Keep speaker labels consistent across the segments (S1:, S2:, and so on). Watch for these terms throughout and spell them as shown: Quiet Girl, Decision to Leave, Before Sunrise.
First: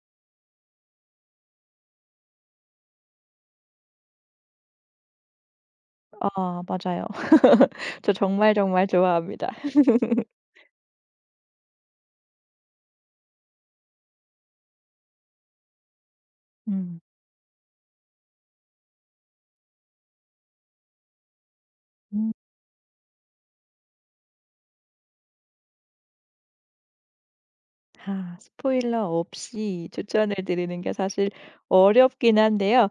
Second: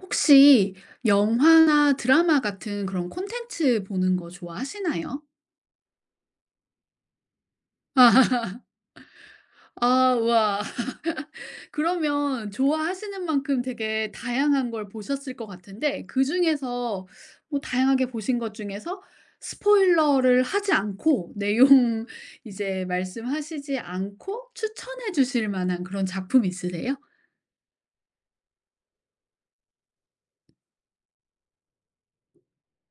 S1: 혹시 영화나 드라마 같은 그런 콘텐츠 보는 거 좋아하시나요?
S2: 아 맞아요. 저 정말 정말 좋아합니다.
S1: 아 와. 그러면 좋아하시는 만큼 되게 다양한 걸 보셨을 것 같은데
S2: 음.
S1: 그중에서 뭐 다양하게 보신 것 중에서 스포일러를 하지 않고 내용
S2: 음.
S1: 이제 말씀하시지 않고 추천해 주실 만한 그런 작품 있으세요?
S2: 아, 스포일러 없이 추천을 드리는 게 사실 어렵긴 한데요.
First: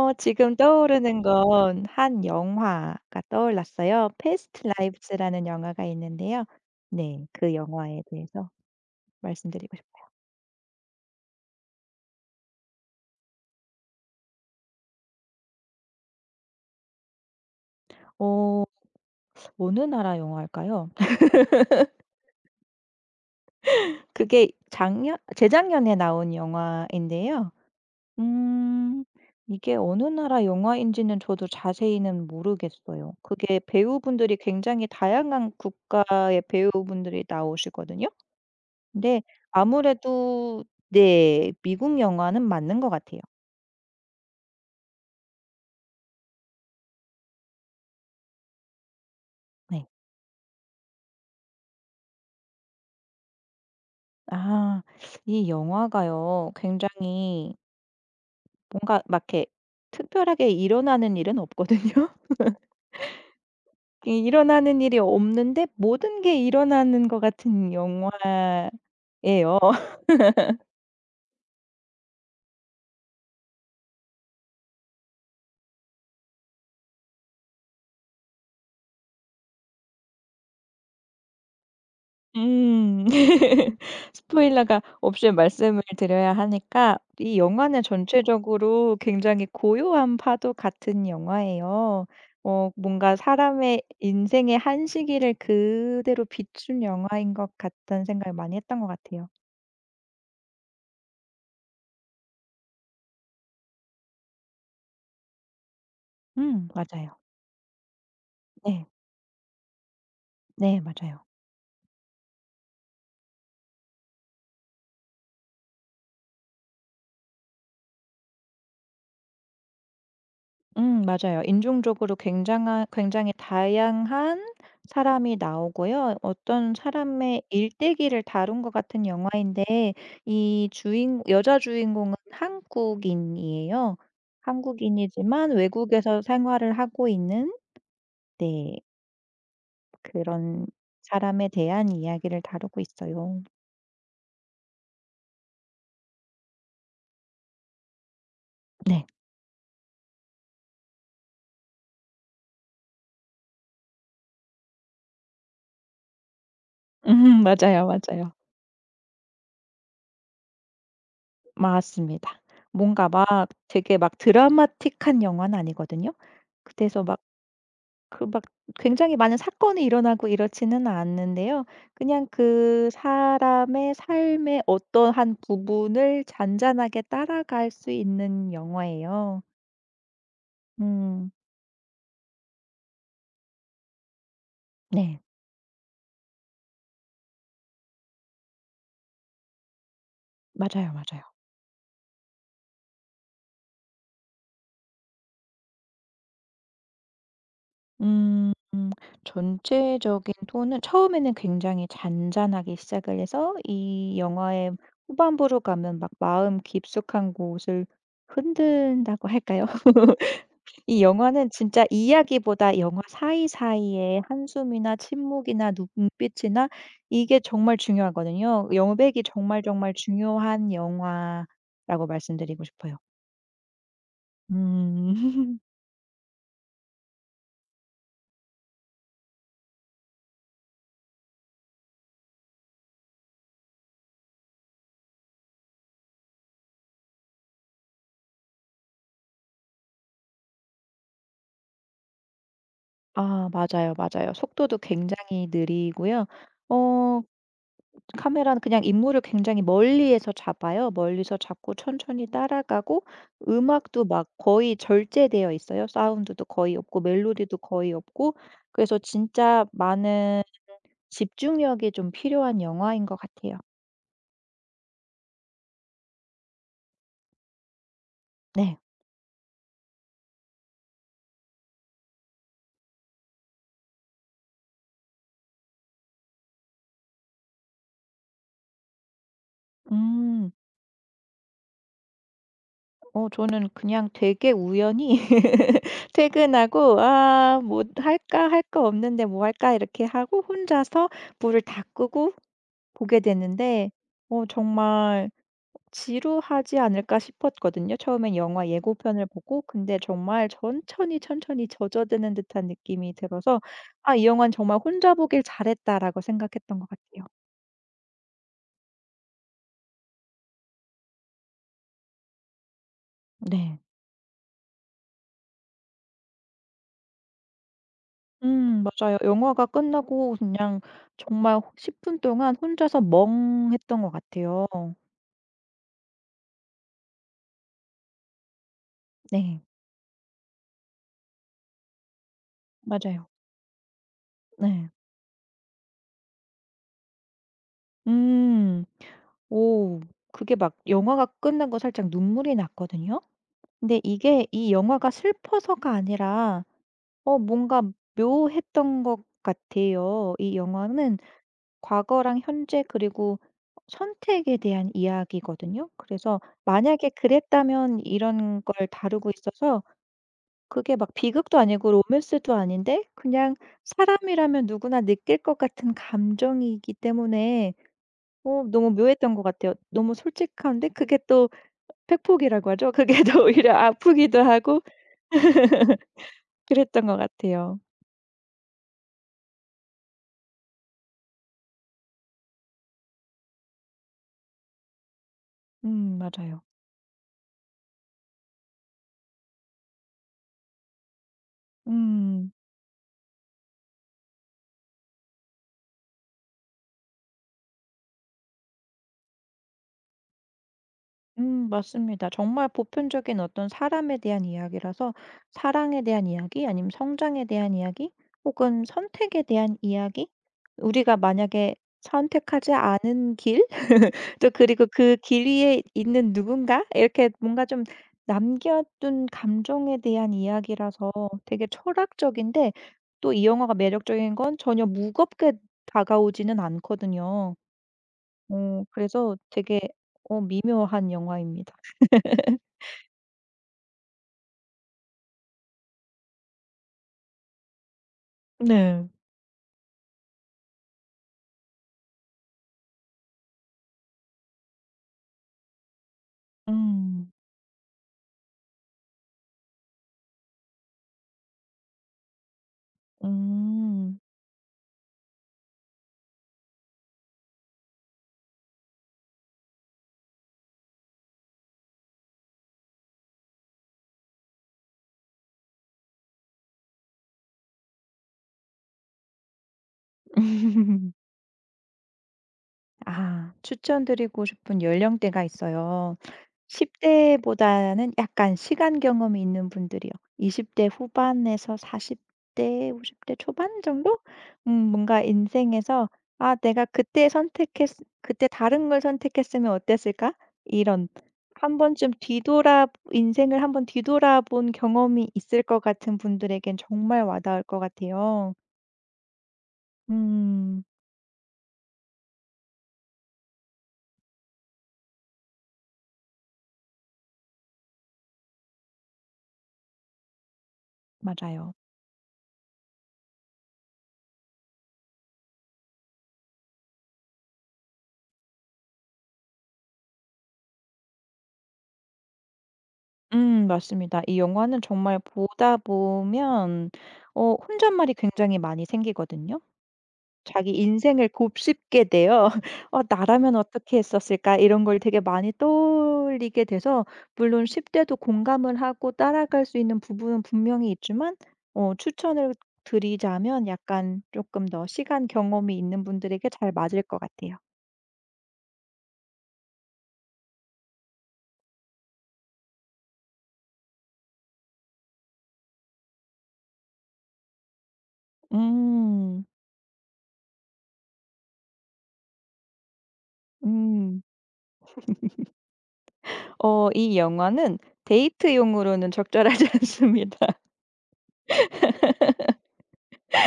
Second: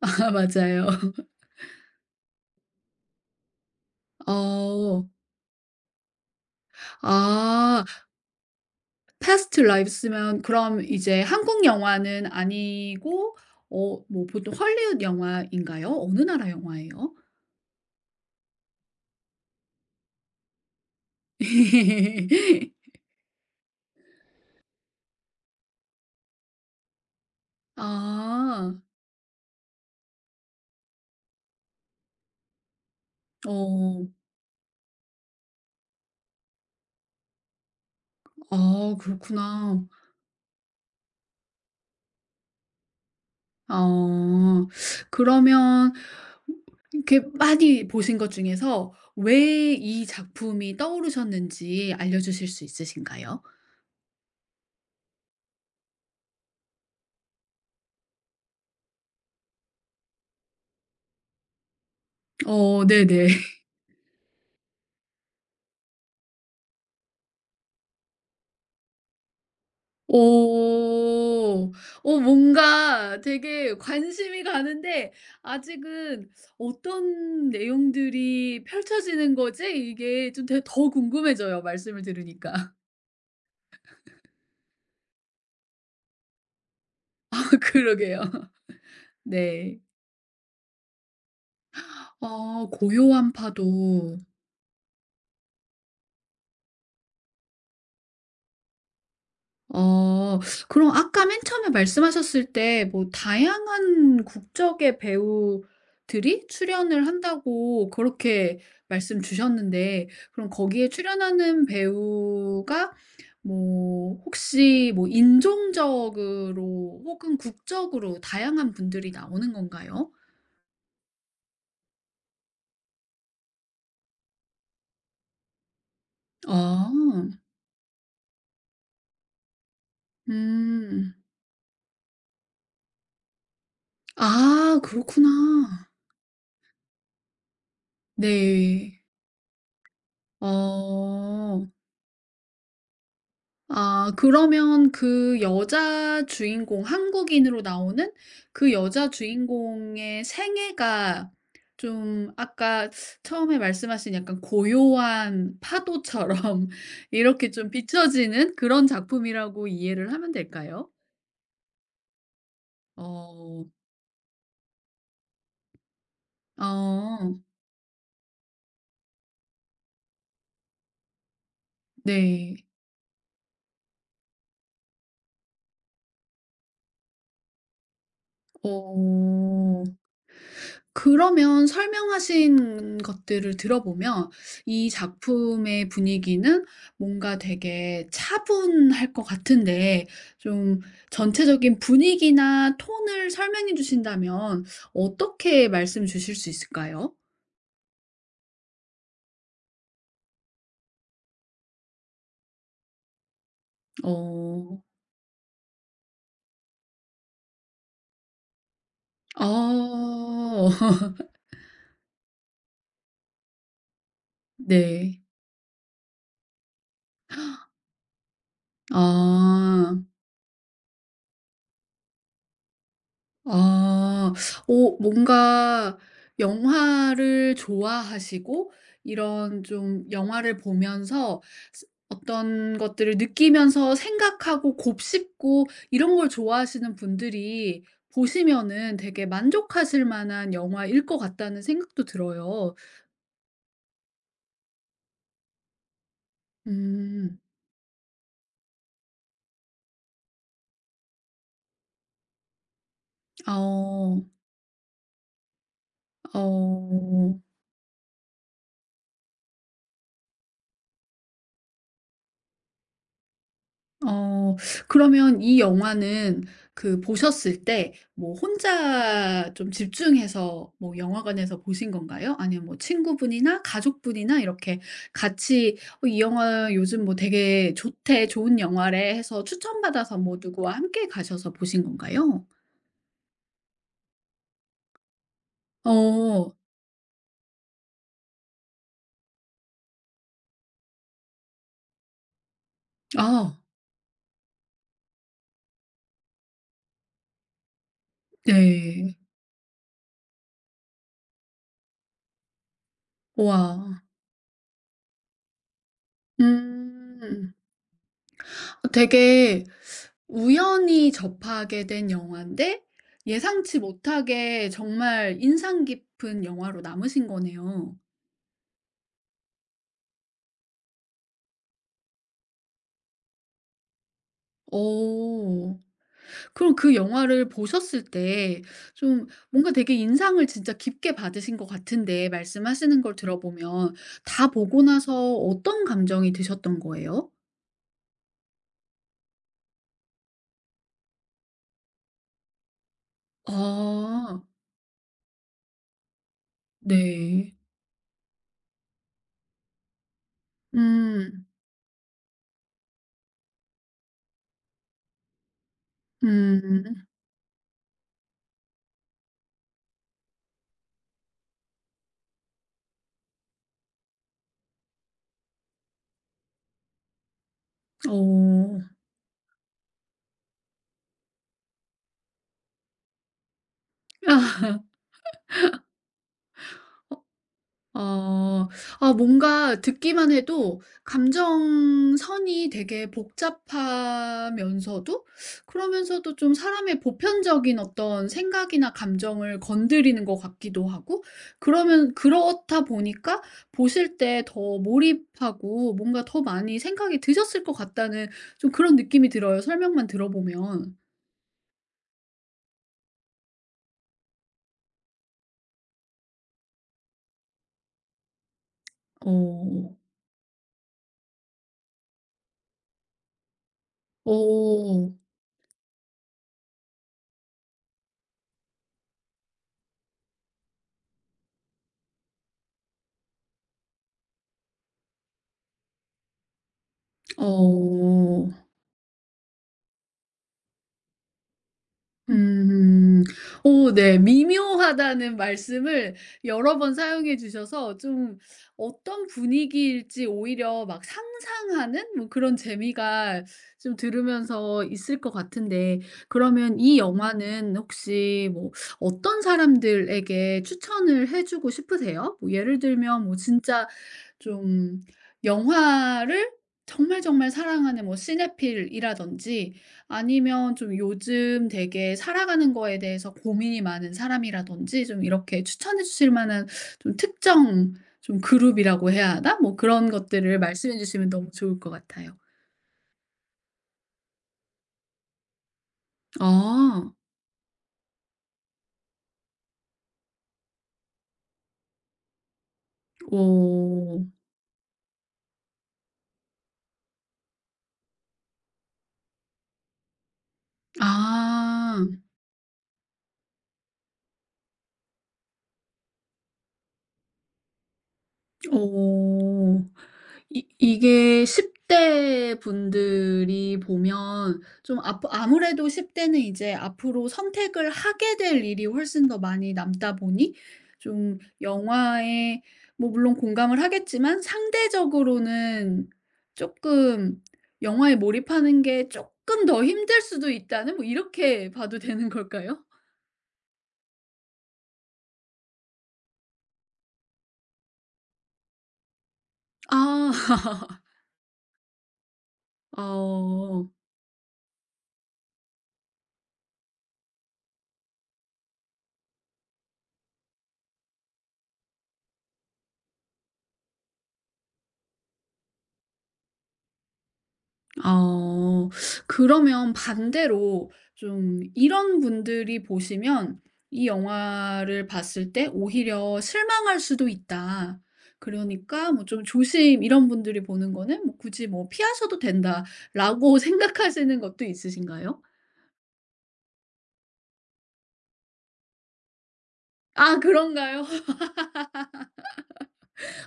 S1: 아
S2: 지금
S1: 맞아요.
S2: 떠오르는 건 한 영화가 떠올랐어요. 패스트
S1: 어.
S2: 라이브스라는 영화가 있는데요. 네, 그
S1: 아.
S2: 영화에 대해서
S1: past
S2: 말씀드리고 싶어요.
S1: lives면 그럼 이제 한국 영화는 아니고 어 뭐 보통 헐리우드 영화인가요? 어느 나라 영화예요?
S2: 어 어느 나라 영화일까요? 그게 작년, 재작년에 나온 영화인데요.
S1: 아.
S2: 음. 이게 어느 나라 영화인지는 저도 자세히는 모르겠어요. 그게
S1: 어.
S2: 배우분들이 굉장히 다양한 국가의 배우분들이 나오시거든요.
S1: 아
S2: 근데
S1: 그렇구나.
S2: 아무래도 네. 미국 영화는 맞는 것 같아요.
S1: 아. 그러면 이렇게 많이 보신 것 중에서 왜
S2: 네.
S1: 이 작품이 떠오르셨는지 알려 주실 수 있으신가요?
S2: 아. 이 영화가요, 굉장히 뭔가 막 이렇게 특별하게 일어나는 일은 없거든요.
S1: 어 네네.
S2: 이 일어나는 일이 없는데 모든 게 일어나는 것 같은 영화예요.
S1: 오. 어 뭔가 되게 관심이 가는데 아직은 '어떤 내용들이 펼쳐지는 거지?' 이게 좀 더 궁금해져요 말씀을 들으니까.
S2: 음. 스포일러가 없이 말씀을 드려야 하니까, 이 영화는
S1: 그러게요.
S2: 전체적으로 굉장히
S1: 네.
S2: 고요한 파도 같은 영화예요.
S1: 아
S2: 뭔가
S1: 고요한
S2: 사람의
S1: 파도.
S2: 인생의 한 시기를 그대로 비춘 영화인 것 같다는 생각을 많이 했던 것 같아요.
S1: 어 그럼 아까 맨 처음에 말씀하셨을 때 뭐 다양한 국적의 배우들이 출연을
S2: 맞아요.
S1: 한다고 그렇게
S2: 네.
S1: 말씀 주셨는데 그럼
S2: 네
S1: 거기에
S2: 맞아요.
S1: 출연하는 배우가 뭐 혹시 뭐 인종적으로 혹은 국적으로 다양한 분들이 나오는 건가요?
S2: 맞아요. 인종적으로 굉장한 굉장히 다양한 사람이 나오고요. 어떤
S1: 아.
S2: 사람의 일대기를 다룬 것 같은 영화인데, 이
S1: 음.
S2: 주인 여자 주인공은 한국인이에요.
S1: 아 그렇구나.
S2: 한국인이지만 외국에서 생활을 하고 있는, 네
S1: 네.
S2: 그런 사람에
S1: 어.
S2: 대한 이야기를 다루고 있어요.
S1: 아 그러면 그 여자 주인공 한국인으로 나오는 그
S2: 네.
S1: 여자 주인공의 생애가 좀 아까 처음에 말씀하신 약간 고요한 파도처럼 이렇게 좀
S2: 맞아요, 맞아요.
S1: 비춰지는 그런 작품이라고 이해를 하면 될까요?
S2: 맞습니다. 뭔가 막
S1: 어.
S2: 되게 막 드라마틱한 영화는 아니거든요. 그래서
S1: 어,
S2: 막 그 막 굉장히 많은 사건이 일어나고 이렇지는 않는데요. 그냥
S1: 네.
S2: 그 사람의 삶의 어떤 한 부분을 잔잔하게 따라갈 수 있는
S1: 어.
S2: 영화예요. 음.
S1: 그러면 설명하신 것들을 들어보면 이
S2: 네.
S1: 작품의 분위기는 뭔가 되게 차분할 것 같은데 좀
S2: 맞아요, 맞아요.
S1: 전체적인 분위기나 톤을 설명해 주신다면 어떻게 말씀 주실 수 있을까요?
S2: 음. 전체적인 톤은 처음에는 굉장히 잔잔하게 시작을 해서, 이 영화의
S1: 어.
S2: 후반부로 가면 막 마음 깊숙한 곳을 흔든다고 할까요?
S1: 아.
S2: 이 영화는 진짜 이야기보다 영화 사이사이의 한숨이나
S1: 네.
S2: 침묵이나 눈 눈빛이나 이게 정말 중요하거든요. 여백이 정말 정말
S1: 아.
S2: 중요한 영화라고 말씀드리고 싶어요.
S1: 아. 오
S2: 음.
S1: 뭔가 영화를 좋아하시고 이런 좀 영화를 보면서 스 어떤 것들을 느끼면서 생각하고 곱씹고 이런 걸 좋아하시는 분들이 보시면은 되게 만족하실 만한 영화일 것 같다는 생각도 들어요.
S2: 아 맞아요, 맞아요. 속도도 굉장히 느리고요. 어
S1: 음.
S2: 카메라는 그냥 인물을 굉장히 멀리에서 잡아요. 멀리서 잡고 천천히 따라가고,
S1: 아
S2: 음악도
S1: 어.
S2: 막 거의 절제되어 있어요. 사운드도 거의 없고
S1: 어.
S2: 멜로디도 거의 없고, 그래서 진짜 많은 집중력이 좀 필요한 영화인 것 같아요.
S1: 어 그러면 이 영화는 그 보셨을 때 뭐
S2: 네.
S1: 혼자 좀 집중해서 뭐 영화관에서 보신 건가요? 아니면 뭐 친구분이나 가족분이나 이렇게 같이 "어 이 영화 요즘 뭐 되게 좋대. 좋은 영화래." 해서 추천받아서 뭐
S2: 음.
S1: 누구와 함께 가셔서 보신 건가요?
S2: 저는 그냥 되게 우연히
S1: 어.
S2: 퇴근하고 '아 뭐 할까? 할 거 없는데 뭐 할까?' 이렇게 하고 혼자서 불을 다 끄고 보게
S1: 아
S2: 됐는데, 정말 지루하지 않을까 싶었거든요. 처음엔 영화
S1: 네.
S2: 예고편을 보고. 근데 정말 천천히, 천천히 젖어드는 듯한 느낌이 들어서
S1: 우와.
S2: '아 이 영화는 정말 혼자 보길 잘했다.'라고 생각했던 것 같아요.
S1: 음. 어 되게 우연히 접하게 된 영화인데
S2: 네.
S1: 예상치 못하게 정말 인상 깊은 영화로 남으신 거네요.
S2: 맞아요. 영화가 끝나고 그냥 정말 십10분 동안 혼자서 멍했던 것 같아요.
S1: 어. 그럼 그 영화를 보셨을 때 좀
S2: 네.
S1: 뭔가 되게 인상을 진짜 깊게 받으신 것 같은데 말씀하시는 걸
S2: 맞아요.
S1: 들어보면 다 보고
S2: 네.
S1: 나서 어떤 감정이 드셨던 거예요?
S2: 음. 오. 그게 막 영화가 끝나고 살짝 눈물이 났거든요. 근데
S1: 아.
S2: 이게 이 영화가 슬퍼서가 아니라
S1: 네.
S2: 뭔가 묘했던 것 같아요. 이 영화는
S1: 음.
S2: 과거랑 현재, 그리고 선택에 대한 이야기거든요. 그래서
S1: 음.
S2: '만약에 그랬다면' 이런 걸 다루고 있어서, 그게 막 비극도 아니고 로맨스도 아닌데 그냥 사람이라면 누구나 느낄 것 같은 감정이기 때문에
S1: 어.
S2: 너무 묘했던 것 같아요. 너무 솔직한데 그게 또 팩폭이라고 하죠. 그게 더 오히려 아프기도 하고 그랬던 것 같아요.
S1: 어. 아 뭔가 듣기만 해도 감정선이 되게 복잡하면서도 그러면서도 좀
S2: 맞아요.
S1: 사람의 보편적인 어떤 생각이나 감정을 건드리는 것 같기도 하고 그러면
S2: 음.
S1: 그렇다 보니까 보실 때 더 몰입하고 뭔가 더 많이 생각이 드셨을 것 같다는 좀 그런 느낌이 들어요 설명만 들어보면.
S2: 맞습니다. 정말 보편적인 어떤 사람에 대한 이야기라서, 사랑에 대한 이야기 아니면 성장에 대한 이야기 혹은 선택에 대한
S1: 어.
S2: 이야기. 우리가 만약에 선택하지 않은 길 또 그리고
S1: 어.
S2: 그 길 위에 있는 누군가 이렇게 뭔가 좀 남겨둔 감정에 대한 이야기라서 되게 철학적인데, 또 이 영화가 매력적인 건 전혀 무겁게 다가오지는 않거든요.
S1: 어.
S2: 그래서 되게 미묘한 영화입니다.
S1: 음. 오 네. 미묘하다는 말씀을 여러 번 사용해 주셔서 좀
S2: 네.
S1: 어떤 분위기일지 오히려 막 상상하는 뭐 그런 재미가 좀 들으면서 있을 것 같은데 그러면 이
S2: 음.
S1: 영화는 혹시 뭐 어떤 사람들에게 추천을 해 주고 싶으세요? 뭐 예를 들면 뭐 진짜
S2: 음.
S1: 좀 영화를 정말 정말 사랑하는 뭐 시네필이라든지 아니면 좀 요즘 되게 살아가는 거에 대해서 고민이 많은 사람이라든지 좀 이렇게 추천해 주실 만한 좀 특정 좀 그룹이라고 해야 하나? 뭐 그런 것들을 말씀해 주시면 너무 좋을 것 같아요.
S2: 아, 추천드리고 싶은 연령대가 있어요.
S1: 아.
S2: 10대 보다는 약간 시간 경험이 있는 분들이요. 20대 후반에서 40대, 50대 초반 정도?
S1: 오.
S2: 뭔가 인생에서 '아 내가 그때 다른 걸 선택했으면 어땠을까?' 이런, 한
S1: 아.
S2: 번쯤 뒤돌아 인생을 한번 뒤돌아본 경험이 있을 것 같은 분들에겐 정말 와닿을 것 같아요.
S1: 어. 이
S2: 음
S1: 이게 10대 분들이 보면 좀 앞으 아무래도 10대 대는 이제 앞으로 선택을 하게 될 일이 훨씬 더 많이 남다 보니 좀
S2: 맞아요.
S1: 영화에 뭐 물론 공감을 하겠지만 상대적으로는 조금 '영화에 몰입하는 게 조금 더 힘들 수도 있다.'는 뭐 이렇게 봐도 되는 걸까요?
S2: 맞습니다. 이 영화는 정말 보다 보면 혼잣말이 굉장히 많이 생기거든요.
S1: 아.
S2: 자기 인생을 곱씹게 돼요. '어 나라면
S1: 어.
S2: 어떻게 했었을까?' 이런 걸 되게 많이 떠올리게 돼서, 물론 10대 대도 공감을 하고 따라갈 수 있는 부분은 분명히 있지만 추천을 드리자면 약간 조금 더 시간 경험이 있는 분들에게 잘 맞을 것 같아요.
S1: 어. 그러면 반대로 좀 이런 분들이 보시면 이 영화를 봤을 때 오히려 실망할 수도 있다. 그러니까 뭐 좀
S2: 음.
S1: 조심 이런 분들이 보는 거는 뭐 굳이 뭐 '피하셔도 된다.'라고
S2: 음.
S1: 생각하시는 것도 있으신가요?
S2: 이 영화는 데이트용으로는 적절하지
S1: 아
S2: 않습니다.
S1: 그런가요?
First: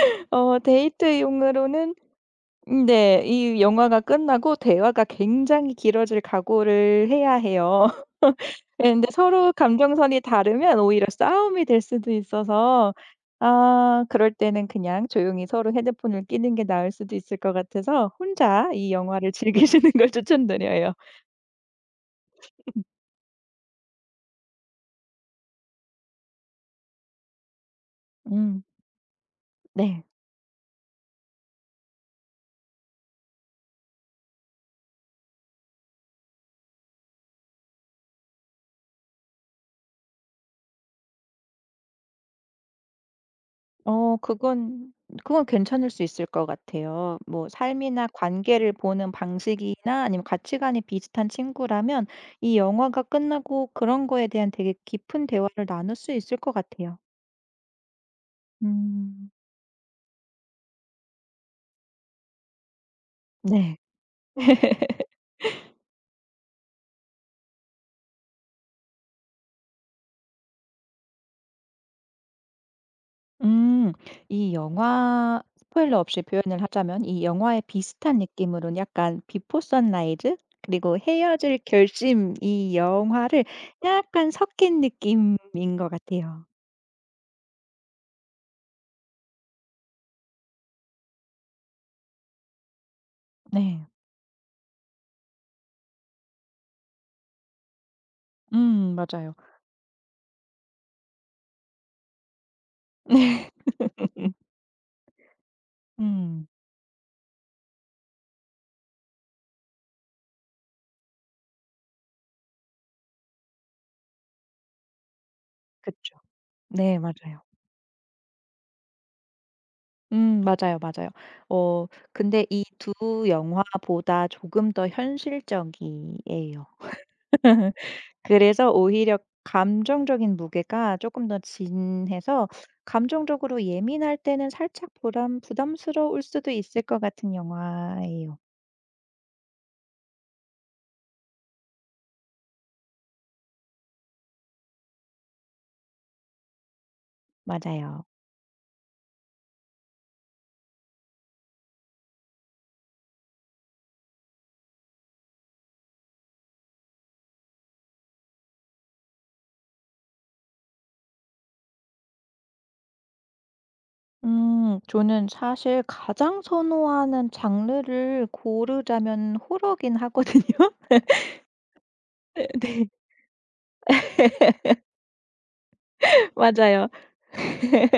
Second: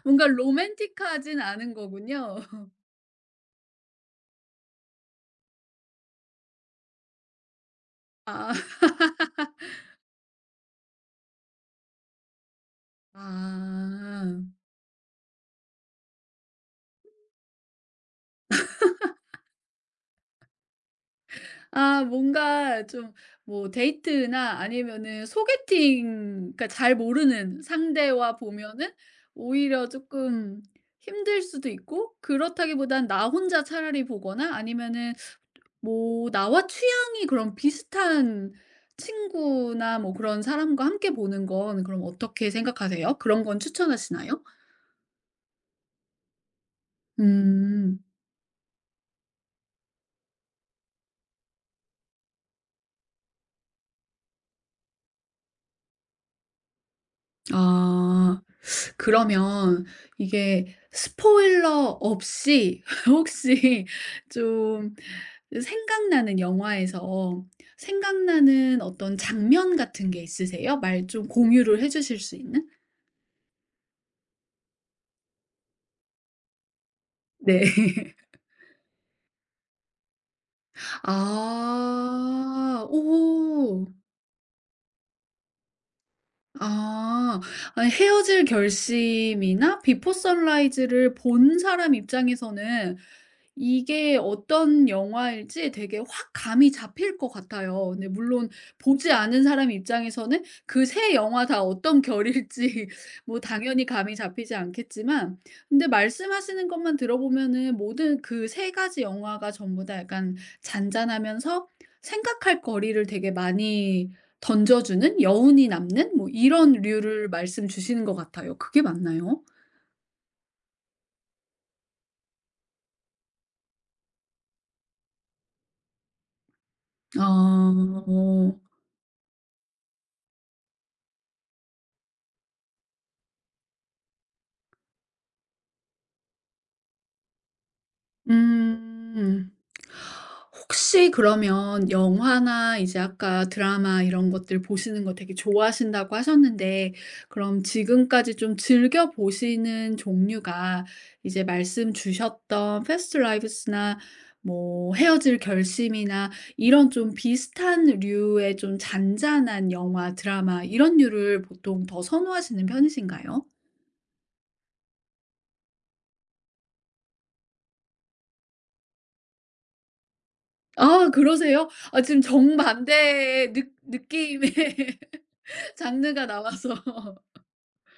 S1: 뭔가
S2: 어
S1: 로맨틱하진 않은
S2: 데이트용으로는,
S1: 거군요.
S2: 네. 이 영화가 끝나고 대화가 굉장히 길어질 각오를 해야 해요.
S1: 아.
S2: 예, 근데 서로 감정선이 다르면 오히려 싸움이 될 수도 있어서, 아 그럴
S1: 아.
S2: 때는 그냥 조용히 서로 헤드폰을 끼는 게 나을 수도 있을 것 같아서 혼자 이 영화를 즐기시는 걸 추천드려요.
S1: 아 뭔가 좀 뭐 데이트나 아니면은 소개팅 그러니까 잘 모르는 상대와
S2: 음.
S1: 보면은 오히려
S2: 네.
S1: 조금 힘들 수도 있고 그렇다기보단 나 혼자 차라리 보거나 아니면은 뭐 나와 취향이 그런 비슷한 친구나 뭐 그런 사람과 함께 보는 건 그럼 어떻게 생각하세요? 그런 건
S2: 어
S1: 추천하시나요?
S2: 그건 그건 괜찮을 수 있을 것 같아요. 뭐
S1: 음.
S2: 삶이나 관계를 보는 방식이나 아니면 가치관이 비슷한 친구라면 이 영화가 끝나고 그런 거에 대한 되게 깊은 대화를 나눌 수 있을 것 같아요.
S1: 아.
S2: 음.
S1: 그러면 이게 스포일러 없이
S2: 네.
S1: 혹시 좀 생각나는 영화에서 생각나는 어떤 장면 같은 게 있으세요? 말 좀 공유를 해 주실 수 있는?
S2: 음, 이 영화 스포일러 없이 표현을 하자면 이 영화에
S1: 네.
S2: 비슷한 느낌으로는 약간 비포 선라이즈 그리고 헤어질 결심, 이
S1: 아.
S2: 영화를
S1: 오.
S2: 약간 섞인 느낌인 것 같아요.
S1: 아. 아니 헤어질 결심이나 비포 선라이즈를 본 사람 입장에서는
S2: 네.
S1: 이게 어떤 영화일지 되게 확 감이 잡힐 것 같아요. 근데 물론 보지
S2: 맞아요.
S1: 않은 사람 입장에서는 그 세 영화 다 어떤 결일지 뭐
S2: 네.
S1: 당연히 감이 잡히지 않겠지만 근데
S2: 음
S1: 말씀하시는 것만 들어보면은 모든 그 세 가지 영화가 전부 다 약간 잔잔하면서 생각할 거리를 되게 많이 던져주는 여운이 남는
S2: 그쵸.
S1: 뭐 이런
S2: 네
S1: 류를
S2: 맞아요.
S1: 말씀 주시는 것 같아요. 그게 맞나요?
S2: 맞아요, 맞아요. 어 근데 이 두 영화보다 조금 더 현실적이에요.
S1: 아. 어.
S2: 그래서 오히려 감정적인 무게가 조금 더 진해서 감정적으로 예민할 때는 살짝 부담스러울 수도 있을 것 같은 영화예요.
S1: 음. 혹시 그러면 영화나 이제 아까 드라마 이런 것들 보시는 거 되게 좋아하신다고 하셨는데 그럼
S2: 맞아요.
S1: 지금까지 좀 즐겨 보시는 종류가 이제 말씀 주셨던 패스트 라이브스나 뭐 헤어질 결심이나 이런 좀 비슷한 류의 좀 잔잔한 영화, 드라마 이런 류를 보통 더 선호하시는 편이신가요?
S2: 음, 저는 사실 가장 선호하는 장르를 고르자면 호러긴 하거든요.
S1: 아 그러세요? 아 지금
S2: 네.
S1: 정반대의 느 느낌의 장르가 나와서.
S2: 맞아요.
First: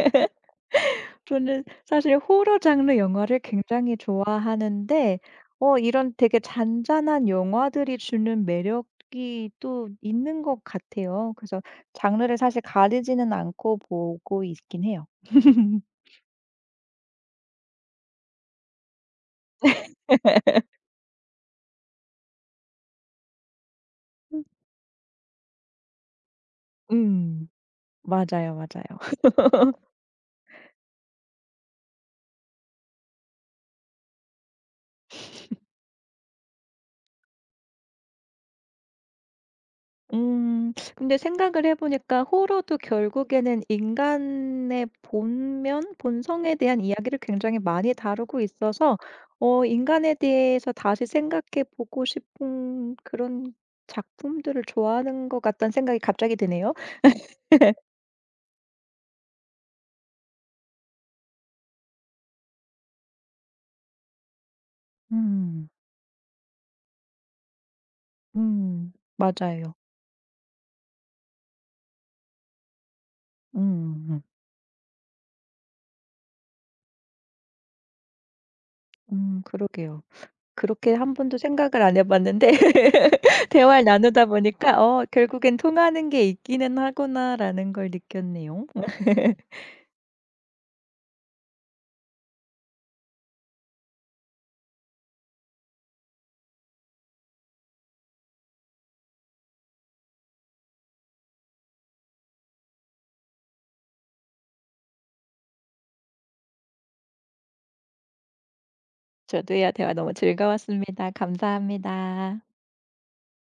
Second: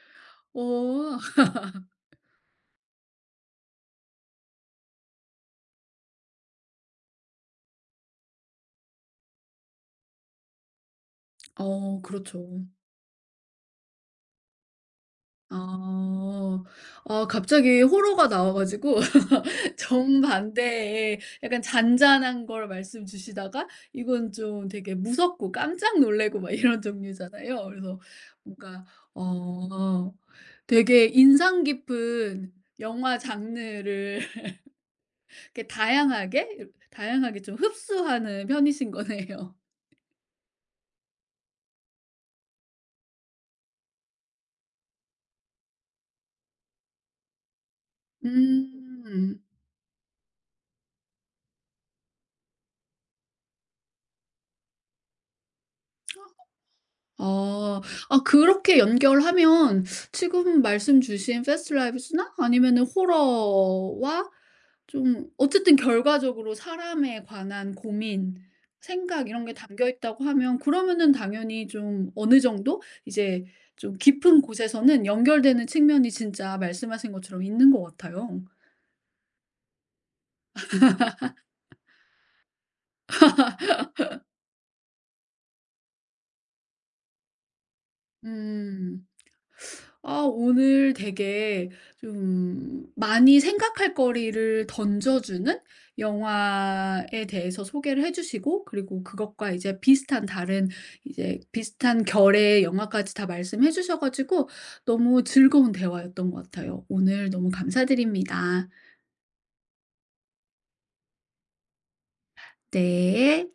S1: 어.
S2: 저는 사실 호러 장르 영화를 굉장히 좋아하는데 이런 되게 잔잔한 영화들이 주는 매력이 또 있는 것 같아요. 그래서
S1: 어
S2: 장르를 사실
S1: 그렇죠.
S2: 가리지는 않고 보고 있긴 해요.
S1: 아. 아 갑자기 호러가 나와 가지고 정반대의 약간 잔잔한 걸 말씀 주시다가 이건 좀 되게 무섭고 깜짝 놀래고 막 이런
S2: 음
S1: 종류잖아요. 그래서
S2: 맞아요,
S1: 뭔가
S2: 맞아요.
S1: 어 되게 인상 깊은 영화 장르를 이렇게 다양하게 좀 흡수하는 편이신 거네요.
S2: 음. 근데 생각을 해 보니까 호러도 결국에는 인간의 본면, 본성에 대한 이야기를 굉장히 많이 다루고 있어서
S1: 음.
S2: 인간에 대해서 다시 생각해 보고 싶은 그런 작품들을 좋아하는 것 같다는 생각이 갑자기 드네요.
S1: 아. 아 그렇게 연결하면 지금 말씀 주신 패스트 라이브스나 아니면은 호러와 좀
S2: 음.
S1: 어쨌든 결과적으로 사람에 관한 고민,
S2: 음.
S1: 생각 이런 게
S2: 맞아요.
S1: 담겨 있다고 하면 그러면은 당연히 좀 어느 정도 이제 좀
S2: 음. 음.
S1: 깊은 곳에서는 연결되는 측면이 진짜 말씀하신 것처럼 있는 것 같아요.
S2: 그러게요. 그렇게 한 번도 생각을 안 해 봤는데 대화를 나누다 보니까 '어 결국엔 통하는 게 있기는 하구나.'라는 걸 느꼈네요.
S1: 음. 아, 오늘 되게 좀 많이 생각할 거리를 던져주는 영화에 대해서 소개를 해주시고, 그리고 그것과 이제 비슷한 다른, 이제 비슷한 결의 영화까지 다 말씀해 주셔가지고, 너무 즐거운 대화였던 것 같아요. 오늘 너무 감사드립니다.
S2: 저도요. 대화 너무 즐거웠습니다. 감사합니다.
S1: 네.